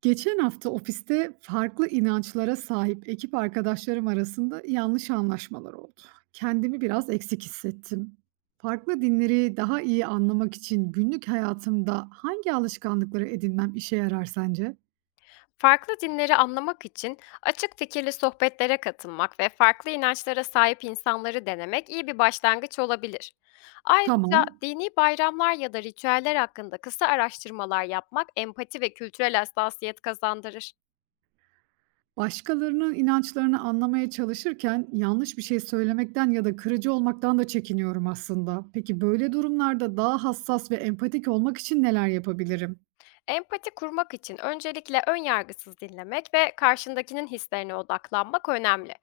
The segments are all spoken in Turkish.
Geçen hafta ofiste farklı inançlara sahip ekip arkadaşlarım arasında yanlış anlaşmalar oldu. Kendimi biraz eksik hissettim. Farklı dinleri daha iyi anlamak için günlük hayatımda hangi alışkanlıkları edinmem işe yarar sence? Farklı dinleri anlamak için açık fikirli sohbetlere katılmak ve farklı inançlara sahip insanları denemek iyi bir başlangıç olabilir. Ayrıca Tamam. dini bayramlar ya da ritüeller hakkında kısa araştırmalar yapmak empati ve kültürel hassasiyet kazandırır. Başkalarının inançlarını anlamaya çalışırken yanlış bir şey söylemekten ya da kırıcı olmaktan da çekiniyorum aslında. Peki böyle durumlarda daha hassas ve empatik olmak için neler yapabilirim? Empati kurmak için öncelikle ön yargısız dinlemek ve karşındakinin hislerine odaklanmak önemli.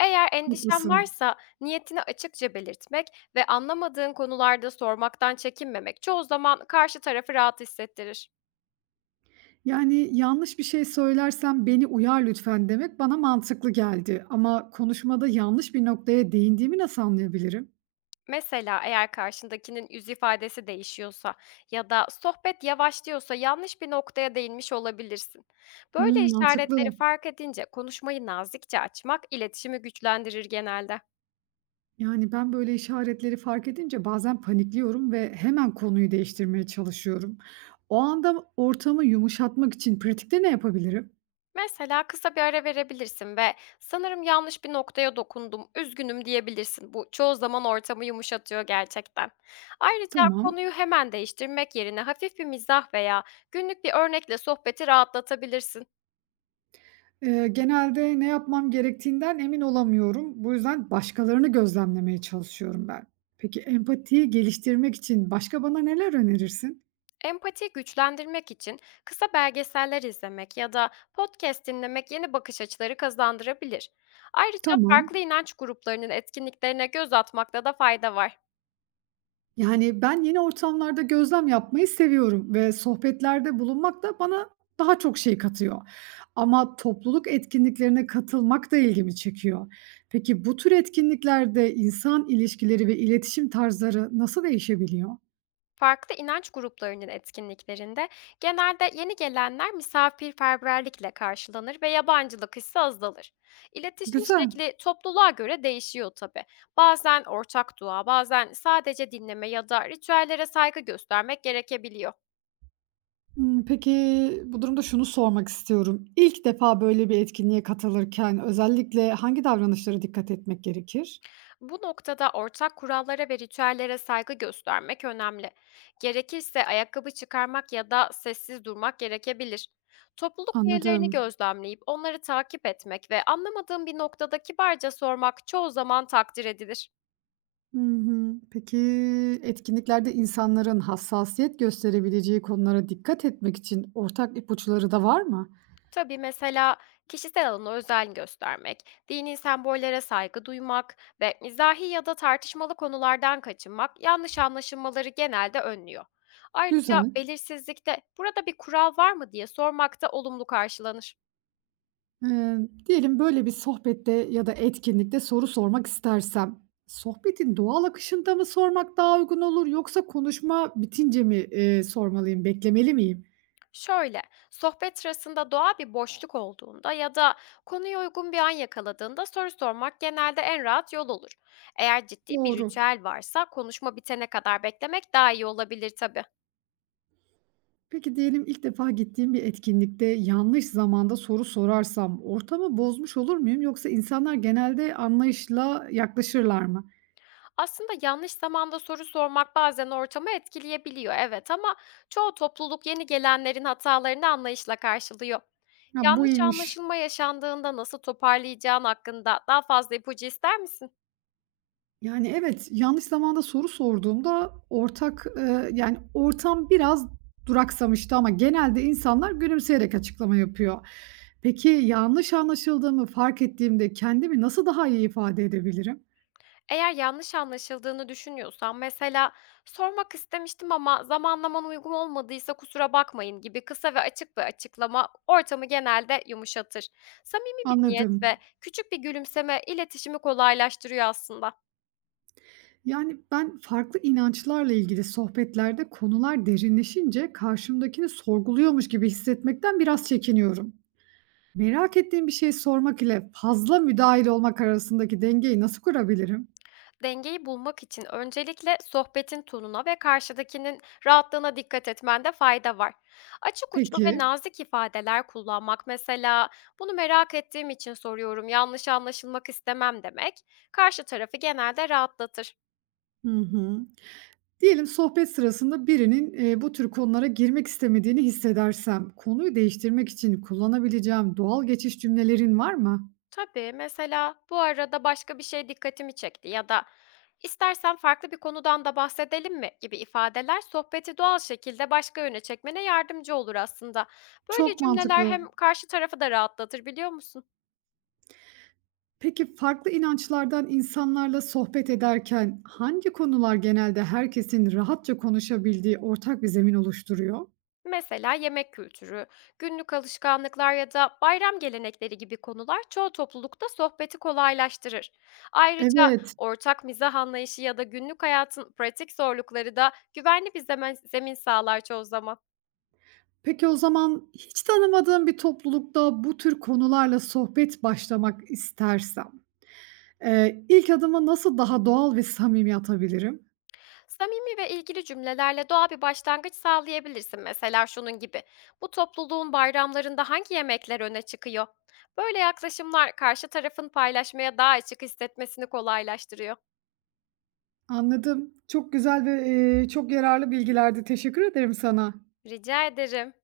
Eğer endişen Haklısın. varsa niyetini açıkça belirtmek ve anlamadığın konularda sormaktan çekinmemek çoğu zaman karşı tarafı rahat hissettirir. Yani, "Yanlış bir şey söylersem beni uyar lütfen." demek bana mantıklı geldi ama konuşmada yanlış bir noktaya değindiğimi nasıl anlayabilirim? Mesela eğer karşındakinin yüz ifadesi değişiyorsa ya da sohbet yavaşlıyorsa yanlış bir noktaya değinmiş olabilirsin. Böyle Hımm, işaretleri mantıklı. fark edince konuşmayı nazikçe açmak iletişimi güçlendirir genelde. Yani, ben böyle işaretleri fark edince bazen panikliyorum ve hemen konuyu değiştirmeye çalışıyorum. O anda ortamı yumuşatmak için pratikte ne yapabilirim? Mesela kısa bir ara verebilirsin ve "Sanırım yanlış bir noktaya dokundum, üzgünüm." diyebilirsin. Bu çoğu zaman ortamı yumuşatıyor gerçekten. Ayrıca Tamam. konuyu hemen değiştirmek yerine hafif bir mizah veya günlük bir örnekle sohbeti rahatlatabilirsin. Genelde ne yapmam gerektiğinden emin olamıyorum. Bu yüzden başkalarını gözlemlemeye çalışıyorum ben. Peki empatiyi geliştirmek için başka bana neler önerirsin? Empatiyi güçlendirmek için kısa belgeseller izlemek ya da podcast dinlemek yeni bakış açıları kazandırabilir. Ayrıca Tamam. farklı inanç gruplarının etkinliklerine göz atmakta da fayda var. Yani, ben yeni ortamlarda gözlem yapmayı seviyorum ve sohbetlerde bulunmak da bana daha çok şey katıyor. Ama topluluk etkinliklerine katılmak da ilgimi çekiyor. Peki bu tür etkinliklerde insan ilişkileri ve iletişim tarzları nasıl değişebiliyor? Farklı inanç gruplarının etkinliklerinde genelde yeni gelenler misafirperverlikle karşılanır ve yabancılık hissi azalır. İletişim Güzel. şekli topluluğa göre değişiyor tabii. Bazen ortak dua, bazen sadece dinleme ya da ritüellere saygı göstermek gerekebiliyor. Imm, peki bu durumda şunu sormak istiyorum. İlk defa böyle bir etkinliğe katılırken özellikle hangi davranışlara dikkat etmek gerekir? Bu noktada ortak kurallara ve ritüellere saygı göstermek önemli. Gerekirse ayakkabı çıkarmak ya da sessiz durmak gerekebilir. Topluluk üyelerini Anladım. gözlemleyip onları takip etmek ve anlamadığım bir noktada kibarca sormak çoğu zaman takdir edilir. Hı hı. Peki, etkinliklerde insanların hassasiyet gösterebileceği konulara dikkat etmek için ortak ipuçları da var mı? Tabii, mesela kişisel alana özen göstermek, dini sembollere saygı duymak ve mizahi ya da tartışmalı konulardan kaçınmak yanlış anlaşılmaları genelde önlüyor. Ayrıca Güzel. belirsizlikte "Burada bir kural var mı?" diye sormak da olumlu karşılanır. Eee, Diyelim böyle bir sohbette ya da etkinlikte soru sormak istersem, sohbetin doğal akışında mı sormak daha uygun olur yoksa konuşma bitince mi, sormalıyım, beklemeli miyim? Şöyle, sohbet sırasında doğal bir boşluk olduğunda ya da konuya uygun bir an yakaladığında soru sormak genelde en rahat yol olur. Eğer ciddi bir Doğru. ritüel varsa konuşma bitene kadar beklemek daha iyi olabilir tabii. Peki diyelim ilk defa gittiğim bir etkinlikte yanlış zamanda soru sorarsam ortamı bozmuş olur muyum yoksa insanlar genelde anlayışla yaklaşırlar mı? Aslında yanlış zamanda soru sormak bazen ortamı etkileyebiliyor, evet, ama çoğu topluluk yeni gelenlerin hatalarını anlayışla karşılıyor. Ya, bu Yanlış iyiymiş. anlaşılma yaşandığında nasıl toparlayacağın hakkında daha fazla ipucu ister misin? Yani, evet, yanlış zamanda soru sorduğumda ortak, yani, ortam biraz duraksamıştı ama genelde insanlar gülümseyerek açıklama yapıyor. Peki, yanlış anlaşıldığımı fark ettiğimde kendimi nasıl daha iyi ifade edebilirim? Eğer yanlış anlaşıldığını düşünüyorsan, mesela "Sormak istemiştim ama zamanlaman uygun olmadıysa kusura bakmayın." gibi kısa ve açık bir açıklama ortamı genelde yumuşatır. Samimi bir niyet Anladım. ve küçük bir gülümseme iletişimi kolaylaştırıyor aslında. Yani, ben farklı inançlarla ilgili sohbetlerde konular derinleşince karşımdakini sorguluyormuş gibi hissetmekten biraz çekiniyorum. Merak ettiğim bir şey sormak ile fazla müdahil olmak arasındaki dengeyi nasıl kurabilirim? Dengeyi bulmak için öncelikle sohbetin tonuna ve karşıdakinin rahatlığına dikkat etmende fayda var. Açık uçlu ve Peki. nazik ifadeler kullanmak, mesela "Bunu merak ettiğim için soruyorum, yanlış anlaşılmak istemem." demek, karşı tarafı genelde rahatlatır. Hı hı. Diyelim sohbet sırasında birinin, bu tür konulara girmek istemediğini hissedersem, konuyu değiştirmek için kullanabileceğim doğal geçiş cümlelerin var mı? Tabii, mesela "Bu arada başka bir şey dikkatimi çekti." ya da istersen farklı bir konudan da bahsedelim mi?" gibi ifadeler sohbeti doğal şekilde başka yöne çekmene yardımcı olur aslında. Böyle Çok cümleler mantıklı. hem karşı tarafı da rahatlatır, biliyor musun? Peki farklı inançlardan insanlarla sohbet ederken hangi konular genelde herkesin rahatça konuşabildiği ortak bir zemin oluşturuyor? Mesela yemek kültürü, günlük alışkanlıklar ya da bayram gelenekleri gibi konular çoğu toplulukta sohbeti kolaylaştırır. Ayrıca Evet. ortak mizah anlayışı ya da günlük hayatın pratik zorlukları da güvenli bir zemin sağlar çoğu zaman. Peki o zaman hiç tanımadığım bir toplulukta bu tür konularla sohbet başlamak istersem ilk adımı nasıl daha doğal ve samimi atabilirim? Samimi ve ilgili cümlelerle doğal bir başlangıç sağlayabilirsin, mesela şunun gibi: "Bu topluluğun bayramlarında hangi yemekler öne çıkıyor?" Böyle yaklaşımlar karşı tarafın paylaşmaya daha açık hissetmesini kolaylaştırıyor. Anladım. Çok güzel ve çok yararlı bilgilerdi. Teşekkür ederim sana. Rica ederim.